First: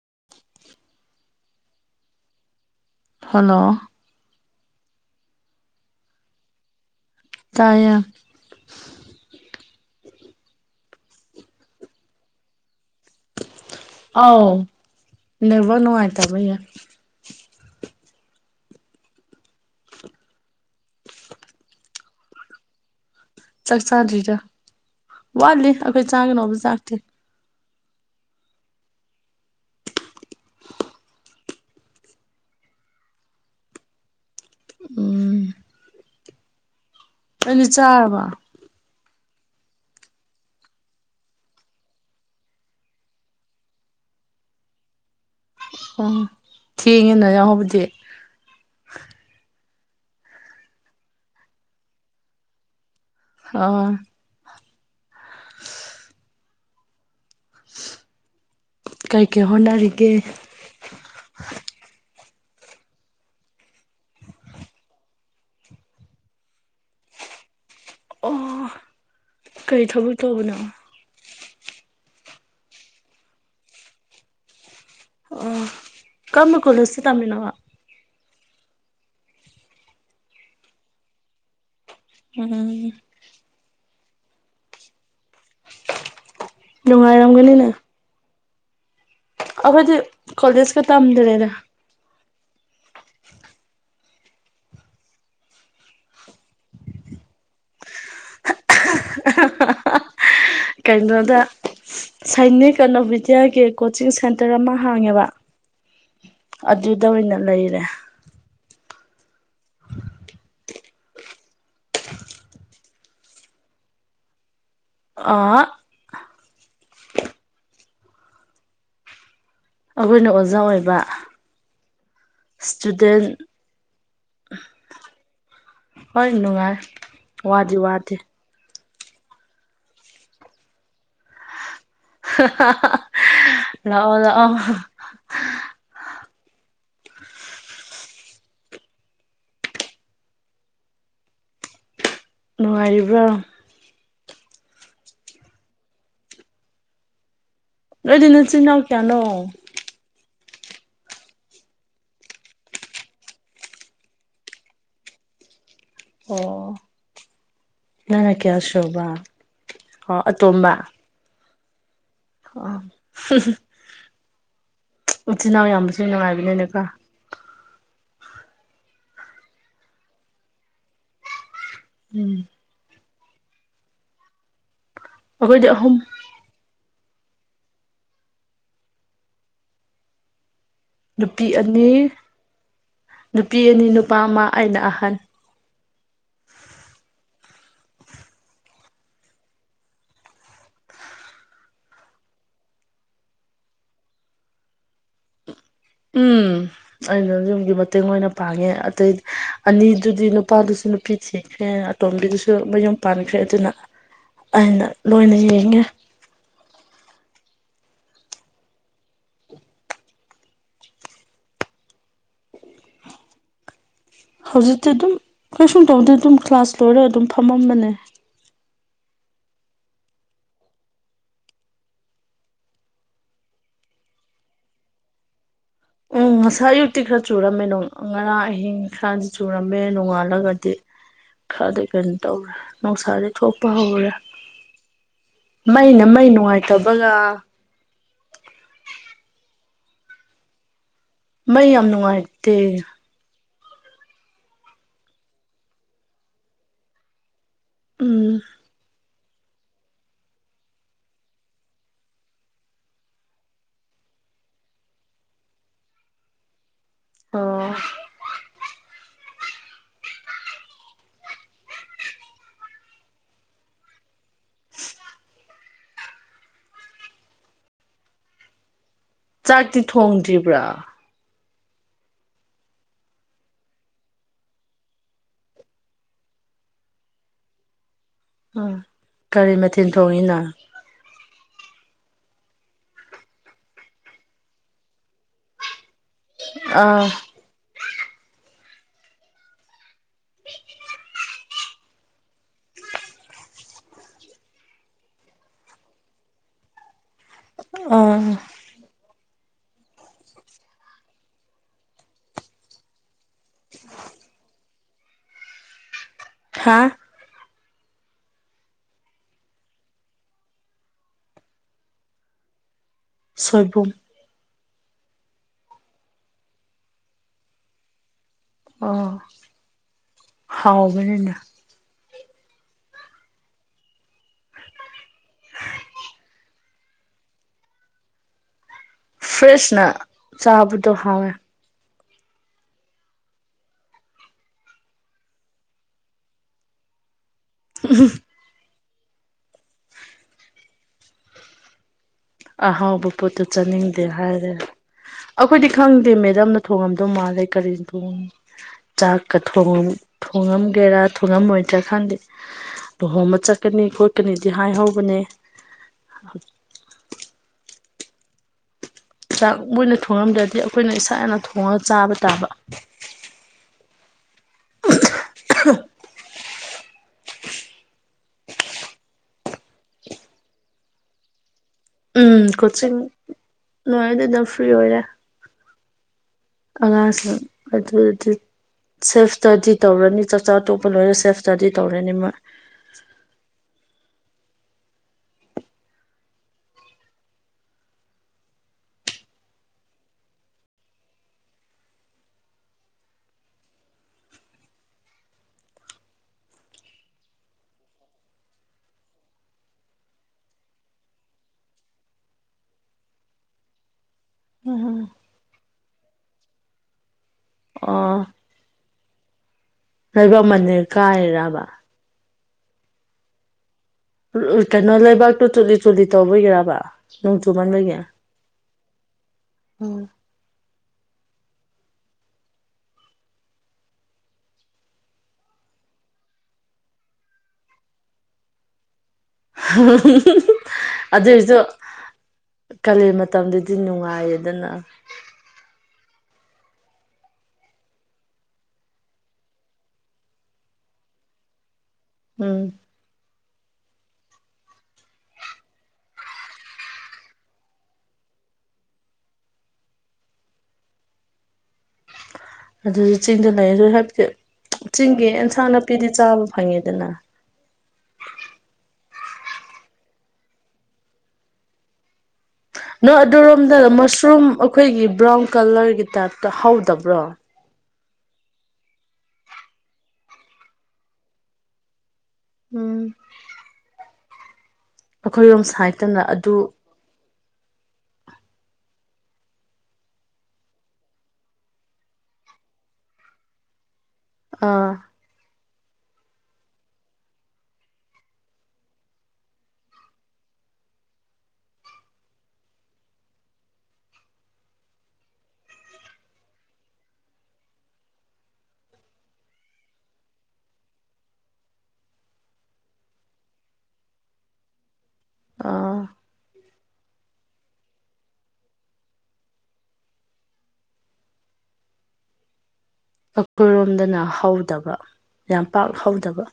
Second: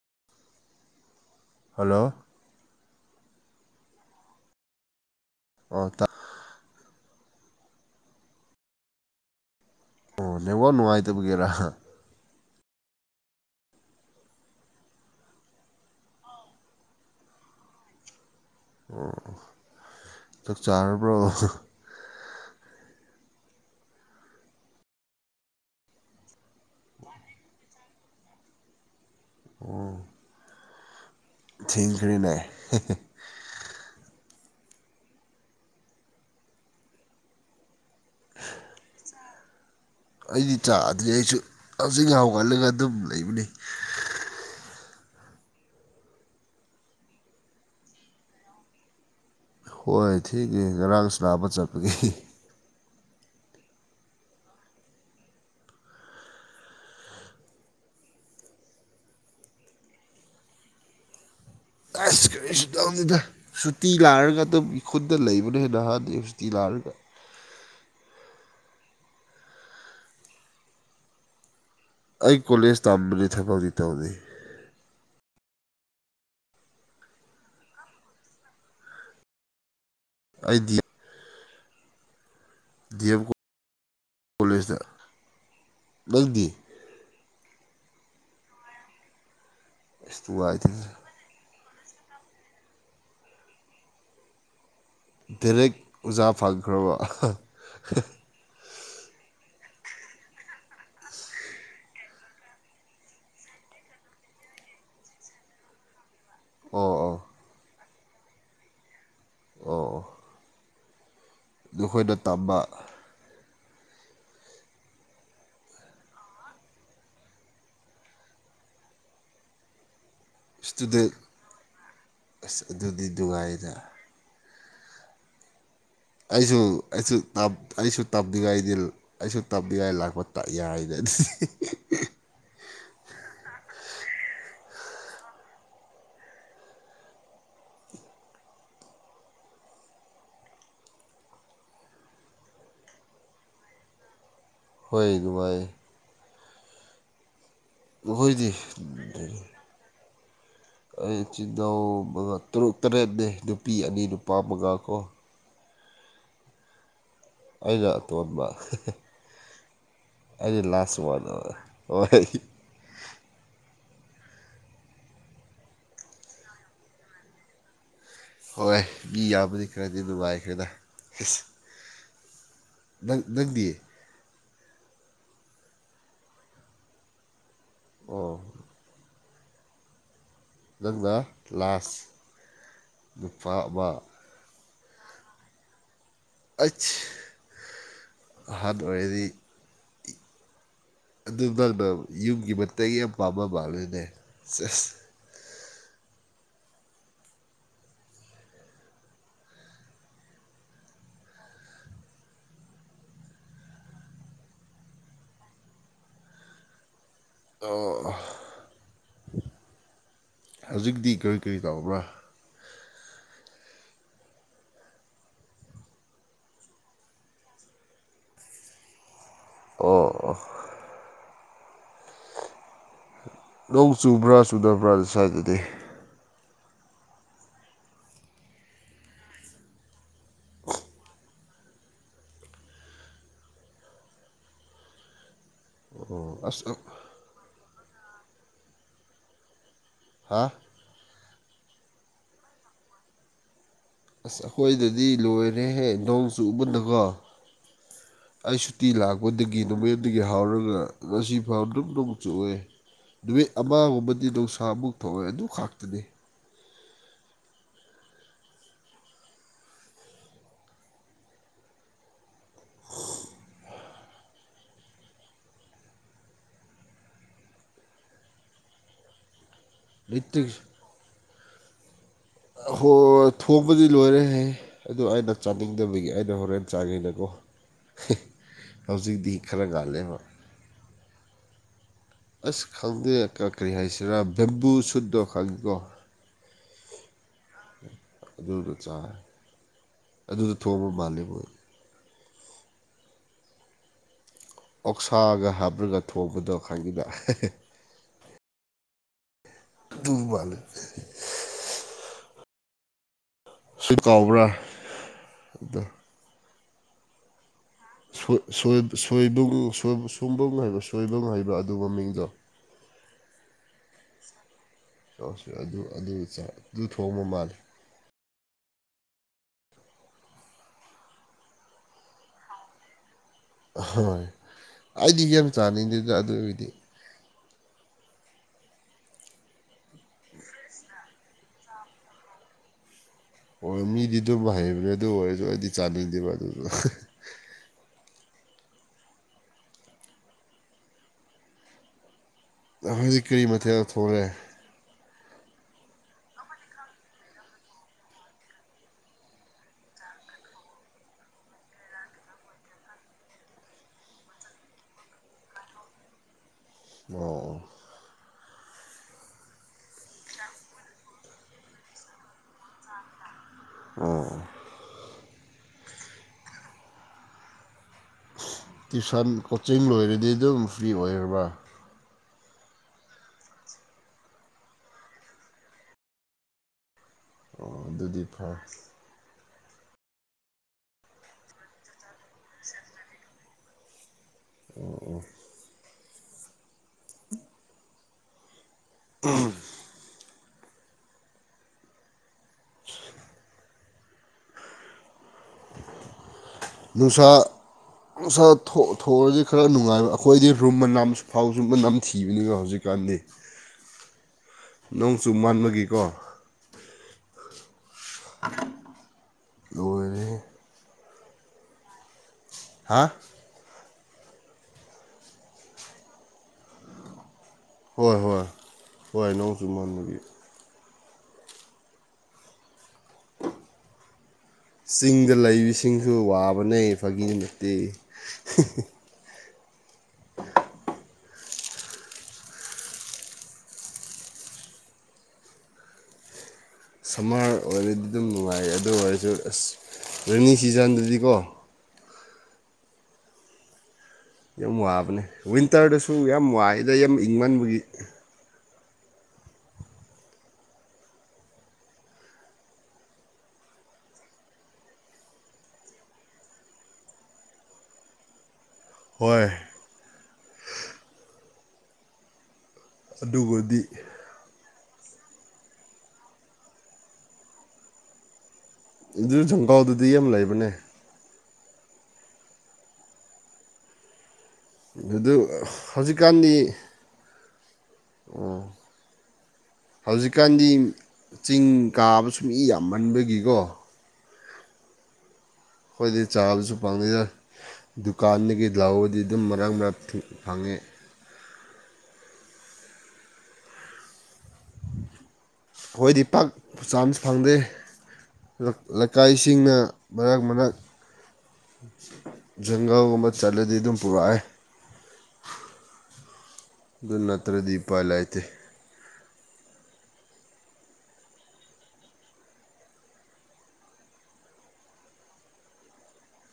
[inaudible] [unintelligible] hello ꯐꯣꯂꯣ ꯑ ꯇ ꯇ ꯑꯣ ꯅꯉꯣ ꯅꯨꯡꯉꯥꯏꯇꯕꯒꯦꯔꯥ ꯑꯥꯎ ꯅꯕ ꯅꯨꯡꯉꯥꯏ ꯇꯕꯩ ꯑꯣ ꯆꯥꯛ ꯆꯥꯔꯕ꯭ꯔꯣ ꯆꯥꯛ ꯆꯥꯗ꯭ꯔꯤꯗ ꯋꯥꯠꯂꯤ ꯑꯩꯈꯣꯏ ꯆꯥꯒꯅꯕ ꯆꯥꯛꯇꯦ ꯎ ꯊꯤꯡꯈꯔꯤꯅꯦ ꯎꯝ ꯑꯅꯤ ꯆꯥꯕ ꯑꯩꯗꯤ ꯆꯥꯗꯗꯤ ꯑꯩꯁꯨ ꯍꯧꯖꯤꯛ ꯍꯥꯎꯒꯠꯂꯒ ꯑꯗꯨꯝ ꯂꯩꯕꯅꯤ ꯑꯣ ꯊꯦꯡꯉꯤꯅ ꯌꯥꯎꯕꯨꯗꯤ ꯍꯣꯏ ꯊꯤꯒꯦ ꯉꯔꯥꯡ ꯂꯥꯛꯄ ꯆꯠꯄꯒꯤꯦ ꯑꯥ ꯀꯩꯀꯩ ꯍꯣꯠꯅꯔꯤꯒꯦ ꯑꯁ ꯀꯔꯤ ꯇꯗ ꯁꯨꯇꯤ ꯂꯥꯛꯔꯒ ꯑꯗꯨꯝꯒꯤ ꯈꯨꯠꯇꯗ ꯂꯩꯕꯅ ꯍꯦꯟꯅ ꯍꯥꯟꯗꯦ ꯁꯨꯇꯤ ꯂꯥꯛꯔꯒ ꯑꯣ ꯀꯔꯤ ꯊꯕꯛ ꯇꯧꯕꯅꯣ ꯑꯩ ꯀꯣꯂꯦꯖ ꯇꯝꯕꯒꯤ ꯊꯕꯛꯗꯤ ꯇꯧꯔꯤ ꯑꯣ ꯀꯃ ꯀꯣꯂꯁꯦ ꯇꯃꯤꯅ ꯋꯥ ꯑꯩꯗꯤ ꯎꯝ ꯀꯣꯂꯦꯖꯇ ꯅꯪꯗꯤ ꯅꯨꯡꯉꯥꯏꯔꯝꯒꯅꯤꯅ ꯑꯩꯈꯣꯏꯗꯤ ꯑꯁ ꯀꯣꯂꯦꯖꯀ ꯅꯨꯡꯉꯥꯏꯇꯦꯗ ꯇꯝꯗ꯭ꯔꯦꯗ ꯗꯥꯦꯔꯦꯛ ꯑꯣꯖꯥ ꯐꯈ꯭ꯔꯕ ꯀꯩꯅꯣꯗ ꯁꯥꯏꯅꯤꯛ ꯑꯅꯣꯚꯕꯤꯗ꯭ꯌꯥꯒꯤ ꯀꯣꯆꯤꯡ ꯁꯦꯟꯇꯔ ꯑꯃ ꯍꯥꯡꯉꯦꯕ ꯑꯣ ꯑꯣ ꯑꯗꯨꯗ ꯑꯣꯏꯅ ꯑꯣ ꯂꯩꯔꯦ ꯑꯣ ꯅꯈꯣꯏꯗ ꯇꯝꯕ ꯑ ꯑꯩꯈꯣꯏꯅ ꯑꯣꯖꯥ ꯑꯣꯏꯕ ꯏꯁꯇꯨꯗꯦꯟ ꯑꯁ ꯑꯗꯨꯗꯤ ꯏꯁꯇꯨꯗꯦꯟ ꯅꯨꯡꯉꯥꯏꯗ [unintelligible] ꯑꯩꯁꯨ ꯅꯨꯡꯉꯥꯏ ꯑꯩꯁꯨ ꯋꯥꯗꯤ ꯑꯩꯁꯨ ꯋꯥꯗꯦ ꯇꯞꯅꯤꯡꯉꯥꯏꯗꯤ ꯑꯩꯁꯨ ꯇꯞ ꯌꯥꯥꯏ ꯂꯥꯛꯄ ꯇ ꯌꯥꯏꯗ ꯑꯗꯨꯗꯤ ꯂꯥꯛꯑꯣ ꯂꯥꯛꯑꯣ ꯅꯨꯡꯉꯥꯏꯔꯤꯕ꯭ꯔꯣ ꯍꯣꯏ ꯃꯥꯏꯔꯤ ꯅꯣꯏꯗꯤ ꯅꯈꯣꯏꯗꯤ ꯅꯆꯤꯟꯜ ꯏꯅꯥꯎ ꯀꯌꯥꯅꯣ ꯑꯩ ꯏ ꯆꯤꯜꯅꯥꯎ ꯇꯛ ꯇꯔꯦꯠꯅꯦ ꯅꯨꯄꯤ ꯑꯅꯤ ꯅꯨꯄꯥ ꯃꯉꯥ ꯀꯣ ꯑꯣ ꯑꯩꯅ ꯉꯅ ꯑꯇꯣꯟꯕ ꯀꯌꯥꯁꯨꯣꯕ ꯑꯣ ꯑꯩꯅ ꯑꯇꯣꯝꯕ ꯂꯥꯁ ꯋꯥꯟ ꯍꯣꯏ ꯑ [unintelligible] ꯎꯆꯆꯤꯟꯜ ꯏꯅꯥꯎ ꯌꯥꯝꯕꯁꯨ ꯅꯨꯡꯉꯥꯏꯕꯅꯦꯅꯦꯀ ꯍꯣꯏꯣꯏ ꯃꯤ ꯌꯥꯝꯕꯗꯤ ꯈꯔꯗꯤ ꯅꯨꯡꯉꯥꯏꯈ꯭ꯔꯦꯗ ꯑꯁ ꯎꯝ ꯂꯩꯗꯤꯌꯦ ꯑꯩꯈꯣꯏꯗꯤ ꯑꯍꯨꯝ ꯑꯣ ꯅꯪꯅ ꯅꯨꯄꯤ ꯑꯅꯤ ꯂꯥꯁ ꯅꯨꯄꯥ ꯅꯨꯄꯤ ꯑꯃ ꯑꯅꯤ ꯅꯨꯄꯥ ꯑꯃ ꯑꯩꯅ ꯑꯍꯜ ꯑꯩ ꯑꯍꯥꯟꯕ ꯑꯣꯏꯔꯗꯤ ꯑꯗꯨ ꯅꯪꯅ ꯌꯨꯝꯒꯤ ꯃꯇ ꯌꯥꯝ ꯄꯥꯝꯕ ꯃꯥꯂꯣꯏꯅꯦꯁ ꯎꯝ ꯑꯩꯅ ꯌꯨꯝꯒꯤ ꯃꯇꯦꯡ ꯑꯣꯏꯅ ꯄꯥꯡꯉꯦ ꯑꯇꯩꯗꯤ ꯑꯅꯤꯗꯨꯗꯤ ꯅꯨꯄꯥꯗꯨꯁꯨ ꯅꯨꯄꯤ ꯊꯤꯈ꯭ꯔꯦ ꯑꯇꯣꯝꯕꯤꯗꯨꯁꯨ ꯃꯌꯨꯝ ꯄꯥꯟꯈ꯭ꯔꯦ ꯑꯗꯨꯅ ꯑꯅ ꯂꯣꯏꯅꯖꯉ ꯑꯣ ꯍꯧꯖꯤꯛꯇꯤ ꯀꯔꯤ ꯀꯔꯤ ꯇꯧꯕ꯭ꯔꯥ ꯍꯧꯖꯤꯛꯇꯤ ꯑꯗꯨꯝ ꯀꯩꯁꯨꯝ ꯇꯧꯗꯅ ꯑꯗꯨꯝ ꯀ꯭ꯂꯥꯁ ꯂꯣꯏꯔꯒ ꯑꯗꯨꯝ ꯐꯝꯃꯝꯕꯅꯦ ꯑꯣ ꯂꯧ ꯆꯨꯕ꯭ꯔꯥ ꯆꯨꯗꯕ꯭ꯔꯥ ꯑꯗꯨ꯭ꯋꯥꯏꯗꯗꯤ ꯎꯝ ꯉꯁꯥꯏ ꯑꯌꯨꯛꯇꯤ ꯈꯔ ꯆꯨꯔꯝꯃꯦ ꯉꯔꯥꯡ ꯑꯍꯤꯡ ꯈꯔꯗꯤ ꯆꯨꯔꯝꯃꯦ ꯅꯣꯡꯉꯥꯜꯂꯒꯗꯤ ꯈꯔꯗꯤ ꯀꯩꯅꯣ ꯇꯧꯔꯦ ꯅꯨꯡꯁꯥꯥꯁꯦ ꯊꯣꯛꯄ ꯍꯧꯔꯦ [unintelligible] ꯃꯩꯅ ꯃꯩ ꯑꯣ ꯑꯁ ꯅꯨꯡꯉꯥꯏꯇꯕꯒ ꯍꯥ ꯃꯩ ꯌꯥꯝ ꯅꯨꯡꯉꯥꯏꯔꯇꯦ ꯑꯁ ꯑꯩꯈꯣꯏꯗꯗꯤ ꯂꯣꯏꯔꯦꯍꯦ ꯅꯣꯡ ꯆꯨꯕꯗꯀꯣ ꯎꯝ ꯑꯩꯁꯨꯇꯤ ꯂꯥꯛꯒ ꯑꯩꯈꯣꯏꯗꯒꯤ ꯅꯨꯃꯗꯒꯤ ꯍꯥꯎꯔꯒ ꯉꯁꯤ ꯐꯥꯎꯕ ꯑꯗꯨꯝ ꯅꯣꯡꯆꯣꯛꯑꯦ ꯅꯨꯃꯤꯠ ꯑꯃꯒꯨꯝꯕꯗꯤ ꯅꯨꯡꯁꯥꯃꯨꯛ ꯊꯣꯛꯑꯦ ꯑꯗꯨ ꯈꯥꯛꯇꯅꯤ ꯑꯣ ꯆꯥꯛꯇꯤ ꯂꯩꯇ꯭ꯔꯤ ꯊꯣꯡꯗ꯭ꯔꯤꯕ꯭ꯔꯥ ꯍꯣꯏ ꯊꯣꯡꯕꯗꯤ ꯂꯣꯏꯔꯦꯍ ꯑꯗꯨꯗ ꯑꯩꯅ ꯆꯥꯅꯤꯡꯗꯕꯒꯤ ꯑꯩꯅ ꯍꯣꯔꯦꯟ ꯆꯥꯉꯤꯅꯀꯣ ꯍ ꯎ ꯀꯔꯤ ꯃꯊꯤꯟ ꯊꯣꯡꯉꯤꯅꯣ ꯑꯁ ꯈꯪꯗꯦ ꯀꯔꯤ ꯍꯥꯏꯁꯤꯔꯥ ꯕꯦꯝꯕꯨ ꯁꯨꯠꯇꯣ ꯈꯪꯉꯤꯀꯣ ꯑꯥ ꯆ ꯑꯗꯨꯗ ꯊꯣꯛꯑꯕ ꯃꯥꯜꯂꯦꯕꯣꯏ ꯑꯣꯛꯁꯥꯒ ꯍꯥꯞ꯭ꯔꯒ ꯊꯣꯡꯕꯗꯣ ꯈꯪꯒꯤꯗ ꯑꯣ ꯇꯨ ꯃꯥꯜ ꯁꯤ ꯀꯥꯎꯕ꯭ꯔꯥ ꯑꯣ ꯍꯥꯥ ꯁꯣꯏ ꯁꯣꯏꯕ ꯍꯥꯏꯕ ꯁꯣꯏꯕꯨꯡ ꯍꯥꯏꯕ꯭ꯔꯥ ꯑꯗꯨ ꯃꯃꯤꯡꯗꯣ ꯁꯣꯏꯕꯨꯝ ꯑ ꯑꯗꯨ ꯑꯗꯨ ꯑꯗꯨ ꯊꯣꯡꯕ ꯃꯥꯂꯦ ꯑ ꯍꯥꯎꯕꯅꯤꯅ ꯍꯣꯏ ꯑꯩꯗꯤ ꯌꯥꯝ ꯆꯥꯅꯤꯡꯗꯦꯗ ꯑꯗꯨ ꯑꯣꯏꯕꯗꯤ ꯐ꯭ꯔꯦꯁ ꯅ ꯆꯥꯕꯗꯣ ꯍꯋꯦ ꯑꯣ ꯃꯤꯗꯤ ꯑꯗꯨꯝ ꯍꯩꯕꯅꯦ ꯑꯗꯨ ꯑꯣꯏꯔꯁꯨ ꯑꯩꯗꯤ ꯆꯥꯅꯤꯡꯗꯦꯕ ꯑꯗꯨꯁꯨ ꯎ ꯑꯍꯥꯎꯕ ꯍꯧꯖꯤꯛ ꯄꯣꯠꯇꯨ ꯀꯔꯤ ꯃꯊꯦꯜ ꯆꯥꯅꯤꯡꯗꯦ ꯊꯣꯡꯔꯦ ꯍꯥꯏꯔꯦ ꯑꯩꯈꯣꯏꯗꯤ ꯈꯪꯗꯦ ꯃꯦꯗꯝꯝꯅ ꯊꯣꯡꯉꯝꯗꯧ ꯃꯥꯜꯂꯦ ꯀꯔꯤꯅ ꯊꯣꯡꯉ ꯆꯥꯛꯀ ꯊꯣꯡꯉꯝ ꯊꯣꯡꯉꯝꯒꯦꯔꯥ ꯊꯣꯡꯉꯝꯃꯣꯏꯗ꯭ꯔꯥ ꯈꯥꯟꯗꯤ ꯂꯨꯍꯣꯡꯕ ꯆꯠꯀꯅꯤ ꯈꯣꯠꯀꯅꯤꯗꯤ ꯍꯥꯏꯍꯧꯕ ꯀꯅꯦ ꯑꯣ ꯆꯥꯛ ꯃꯣꯏꯅ ꯊꯣꯡꯉꯝꯗ꯭ꯔꯗꯤ ꯑꯩꯈꯣꯏꯅ ꯏꯁꯥꯅ ꯊꯣꯡꯉꯒ ꯆꯥꯕ ꯇꯥꯕ ꯑꯣ ꯑ ꯇ꯭ꯨꯁꯟ ꯀꯣꯆꯤꯡ ꯂꯣꯏꯔꯗꯤ ꯑꯗꯨꯝ ꯐ꯭ꯔꯤ ꯑꯣꯏꯔꯕ꯭ꯔꯥ ꯎꯝ ꯀꯣꯆꯤꯡ ꯅꯨꯡꯉꯔ ꯑꯗꯨꯗ ꯐ꯭ꯔꯤ ꯑꯣꯏꯔꯦ ꯑꯉꯥꯡ ꯑꯣ ꯑꯗꯨ ꯑꯗꯨꯗꯤ ꯐꯔꯦ ꯁ꯭ꯇꯗꯤ ꯇꯧꯔꯅꯤ ꯆꯥꯛꯆꯥ ꯑꯇꯣꯞꯄ ꯂꯣꯏꯅ ꯁꯦꯞ ꯁ ꯏꯁꯇꯗꯤ ꯇꯧꯔꯅꯤ ꯃꯥ [inaudible] ꯑꯣ ꯑꯣ [inaudible] [inaudible] ꯅꯨꯡꯁꯥ ꯁꯥ ꯊꯣꯛꯑꯔꯗꯤ ꯈꯔ ꯅꯨꯡꯉꯥꯏꯕ ꯑꯩꯈꯣꯏꯗꯤ ꯔꯨꯝꯕꯝ ꯐꯥꯎ ꯆꯨꯝꯕ ꯅꯝ ꯊꯤꯕꯅꯤꯒ ꯍꯧꯖꯤꯛ ꯀ ꯎꯝ ꯅꯣꯡ ꯆꯨ ꯃꯥꯟꯕꯒꯤꯀꯣ ꯑ ꯂꯣꯏꯔꯦꯍꯦ ꯍꯣꯏꯕ ꯃꯟꯅꯤꯔ ꯀꯥꯏꯔꯔꯕ ꯍꯥ ꯀꯩꯅꯣ ꯂꯩꯕꯥꯛꯇꯣ ꯆꯨꯂꯤ ꯆꯨꯠꯂꯤ ꯇꯧꯕꯒꯤꯕ ꯅꯣꯡꯁꯨꯨꯄꯟꯕꯒ ꯍꯣꯏ ꯍꯣꯏ ꯍꯣꯏ ꯅꯣꯡ ꯎ ꯆꯨꯃꯟꯕꯒꯤ ꯆꯤꯡꯗ ꯂꯩꯕꯁꯤꯡꯁꯨ ꯋꯥꯕꯅꯦ ꯐꯥꯒꯤ ꯅꯠꯇꯦ [unintelligible] ꯑꯗꯨꯑꯣꯏꯁꯨ ꯀꯥꯂꯦꯟ ꯃꯇꯝꯗꯗꯤ ꯅꯨꯡꯉꯥꯏꯌꯦꯗꯅ ꯁꯝꯃꯔ ꯑꯣꯏꯔꯗꯤ ꯑꯗꯨꯝ ꯅꯨꯡꯉꯥꯏ ꯑꯗꯨ ꯑꯣꯏꯔꯁꯨ ꯑꯁ ꯔꯦꯅꯤ ꯁꯤꯖꯟꯗꯗꯤꯀꯣ [inaudible] ꯎꯝ ꯌꯥꯝ ꯋꯥꯕꯅꯦ ꯋꯤꯟꯇꯔꯗꯁꯨ ꯌꯥꯝ ꯋꯥꯏꯗ ꯌꯥꯝ ꯏꯪꯃꯟꯕꯒꯤ ꯑꯗꯨꯁꯨ ꯆꯤꯡꯗ ꯂꯩ ꯑꯗꯨ ꯍꯥꯏꯐꯗꯤ ꯆꯤꯡꯒꯤ ꯑꯦꯟꯁꯥꯡ ꯅꯥꯄꯤꯗꯤ ꯆꯥꯕ ꯐꯪꯉꯤꯗꯅ ꯍꯣꯏꯣꯏ ꯅꯣ ꯑꯗꯨꯔꯣꯝꯗ ꯑꯗꯨꯕꯨꯗꯤ ꯃꯁꯔꯨꯝ ꯑꯩꯈꯣꯏꯒꯤ ꯕ꯭ꯔꯥꯎꯟ ꯀꯂꯔꯒꯤ ꯇꯥꯏꯞꯇ ꯍꯧꯗꯕ꯭ꯔꯣ ꯑꯗꯨ ꯊꯣꯡꯒꯥꯎꯗꯨꯗꯤ ꯌꯥꯝ ꯂꯩꯕꯅꯦ ꯎꯝ ꯑꯗꯨ ꯑꯩꯈꯣꯏꯔꯣꯝ ꯁꯥꯏꯠꯇꯅ ꯍꯧꯖꯤꯛꯀꯥꯟꯗꯤ ꯑꯗꯨ ꯑꯣ [unintelligible] ꯍꯧꯖꯤꯛꯀꯥꯟꯗꯤ ꯆꯤꯡ ꯀꯥꯕ ꯁ ꯃꯤ ꯌꯥꯝꯃꯟꯕꯒꯤꯀꯣ ꯑꯥ ꯑꯩꯈꯣꯏꯗꯤ ꯆꯥꯕꯁꯨ ꯐꯪꯗꯗ ꯗꯨꯀꯥꯟꯗꯒꯤ ꯂꯥꯎꯕꯗꯤ ꯑꯗꯨꯝ ꯃꯔꯥꯡ ꯃꯔꯥꯡ ꯐꯪꯉꯤ ꯍ ꯍꯣꯏꯗꯤ ꯄꯥꯛꯄ ꯆꯥꯁꯨ ꯐꯪꯗꯦ ꯂꯩꯀꯥꯏꯁꯤꯡꯅ ꯃꯔꯛ ꯃꯔꯛ ꯖꯪꯒꯥꯜꯒꯨꯝꯕ ꯆꯠꯂꯗꯤ ꯑꯗꯨꯝ ꯄꯨꯔꯛꯦ ꯑꯥ ꯑꯗꯨ ꯅꯠꯇ꯭ꯔꯗꯤ ꯏꯄꯥꯏ ꯂꯩꯇꯦ ꯑꯩꯀꯣꯏꯔꯣꯝꯗꯅ ꯍꯧꯗꯕ ꯌꯥꯝ ꯄꯥꯛ ꯍꯧꯗꯕ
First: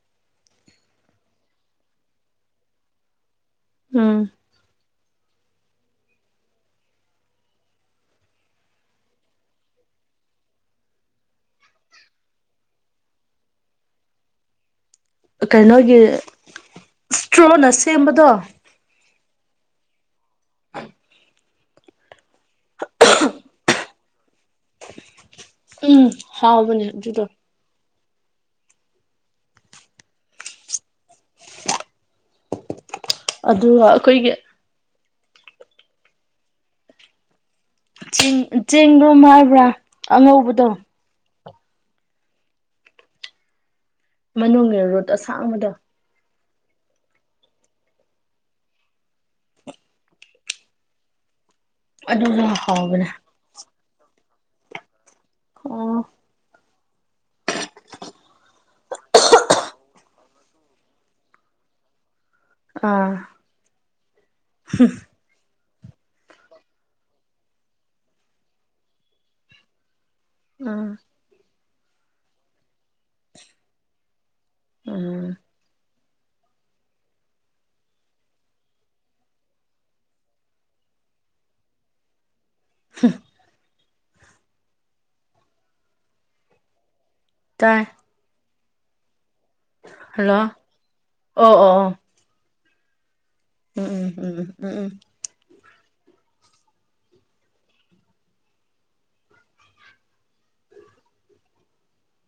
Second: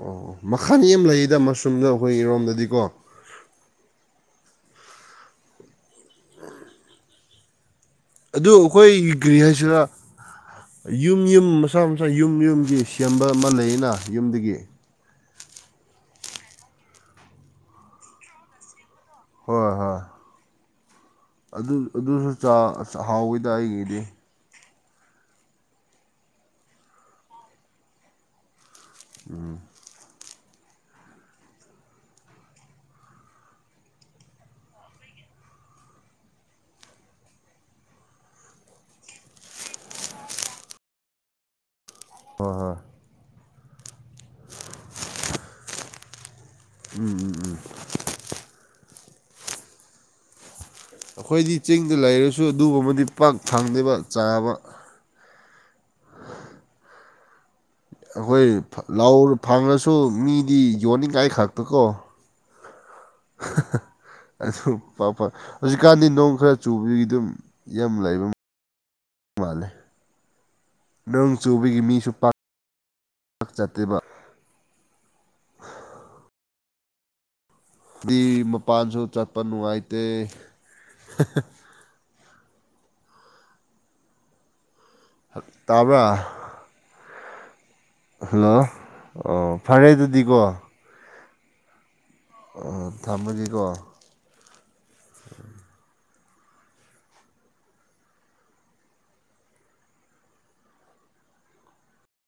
ꯑꯣ ꯃꯈꯜ ꯑꯃ ꯂꯩꯌꯦꯗ ꯃꯁꯔꯨꯝꯗ ꯑꯩꯈꯣꯏ ꯏꯔꯣꯝꯗꯗꯤꯀꯣ ꯎꯝ ꯑꯗꯨ ꯑꯩꯈꯣꯏꯒ꯭ꯔꯤ ꯍꯥꯏꯁꯤꯅ ꯌꯨꯝ ꯌꯨꯝ ꯃꯁꯥ ꯃꯁꯥ ꯌꯨꯝ ꯌꯨꯝꯒꯤ ꯁꯦꯝꯕ ꯑꯃ ꯂꯩꯌꯦꯅ ꯌꯨꯝꯗꯒꯤ ꯀꯩꯅꯣꯒꯤ ꯏꯁꯇ꯭ꯔꯣꯅ ꯁꯦꯝꯕꯗꯣ ꯍꯣꯏ ꯍꯣꯏ ꯑꯗꯨ ꯑꯗꯨꯁꯨꯥꯛꯍꯥꯎꯋꯤꯗ ꯑꯩꯒꯤꯗꯤ ꯎꯝ ꯍꯥꯎꯕꯅꯦ ꯑꯗꯨꯗꯣ ꯎꯝ ꯑꯗꯨꯒ ꯑꯩꯈꯣꯏꯒꯤ ꯆꯦꯡ ꯆꯦꯡꯗꯣ ꯍꯥꯏꯕ꯭ꯔꯥ ꯑꯉꯧꯕꯗꯣ ꯍꯣꯏ ꯍꯣꯏ ꯃꯅꯨꯡ ꯔꯣꯠ ꯑꯁꯥꯡ ꯑꯃꯗ ꯎꯝ ꯎꯝ ꯎꯝ ꯑꯩꯈꯣꯏꯗꯤ ꯆꯤꯡꯗ ꯂꯩꯔꯁꯨ ꯑꯗꯨꯁꯨ ꯑꯗꯨꯒꯨꯝꯕꯗꯤ ꯍꯥꯎꯕꯅꯦ ꯄꯥꯛ ꯐꯪꯗꯕ ꯆꯥꯕ ꯑꯣ ꯑꯩꯈꯣꯏ ꯐꯪꯉꯁꯨ ꯃꯤꯗꯤ ꯌꯣꯟꯅꯤꯡꯉꯥꯏ ꯈꯛꯇꯀꯣ ꯑꯥ ꯄꯥꯄ ꯍꯧꯖꯤꯛꯀꯥꯟꯗꯤ ꫰ꯅꯣꯡ ꯈꯔ ꯆꯨꯕꯒꯤ ꯑꯗꯨꯝ ꯌꯥꯝ ꯂꯩꯕ ꯃꯥꯂꯦ ꯑꯥ ꯆꯨꯕꯒꯤ ꯃꯤꯁꯨ ꯄꯥꯛ ꯆꯠꯇꯦꯕ ꯎꯝ ꯃꯄꯥꯟꯁꯨ ꯆꯠꯄ ꯅꯨꯡꯉꯥꯏꯇꯦ ꯍ ꯇꯕꯦ ꯇꯥꯏ ꯍꯜꯂꯣ ꯑꯣ ꯐꯔꯦ ꯍꯜꯂꯣ ꯑꯗꯨꯗꯤꯀꯣ ꯑꯣ ꯑꯣ ꯑ ꯑ ꯎꯝ ꯎꯝ ꯎꯝ ꯎꯝ ꯎꯝ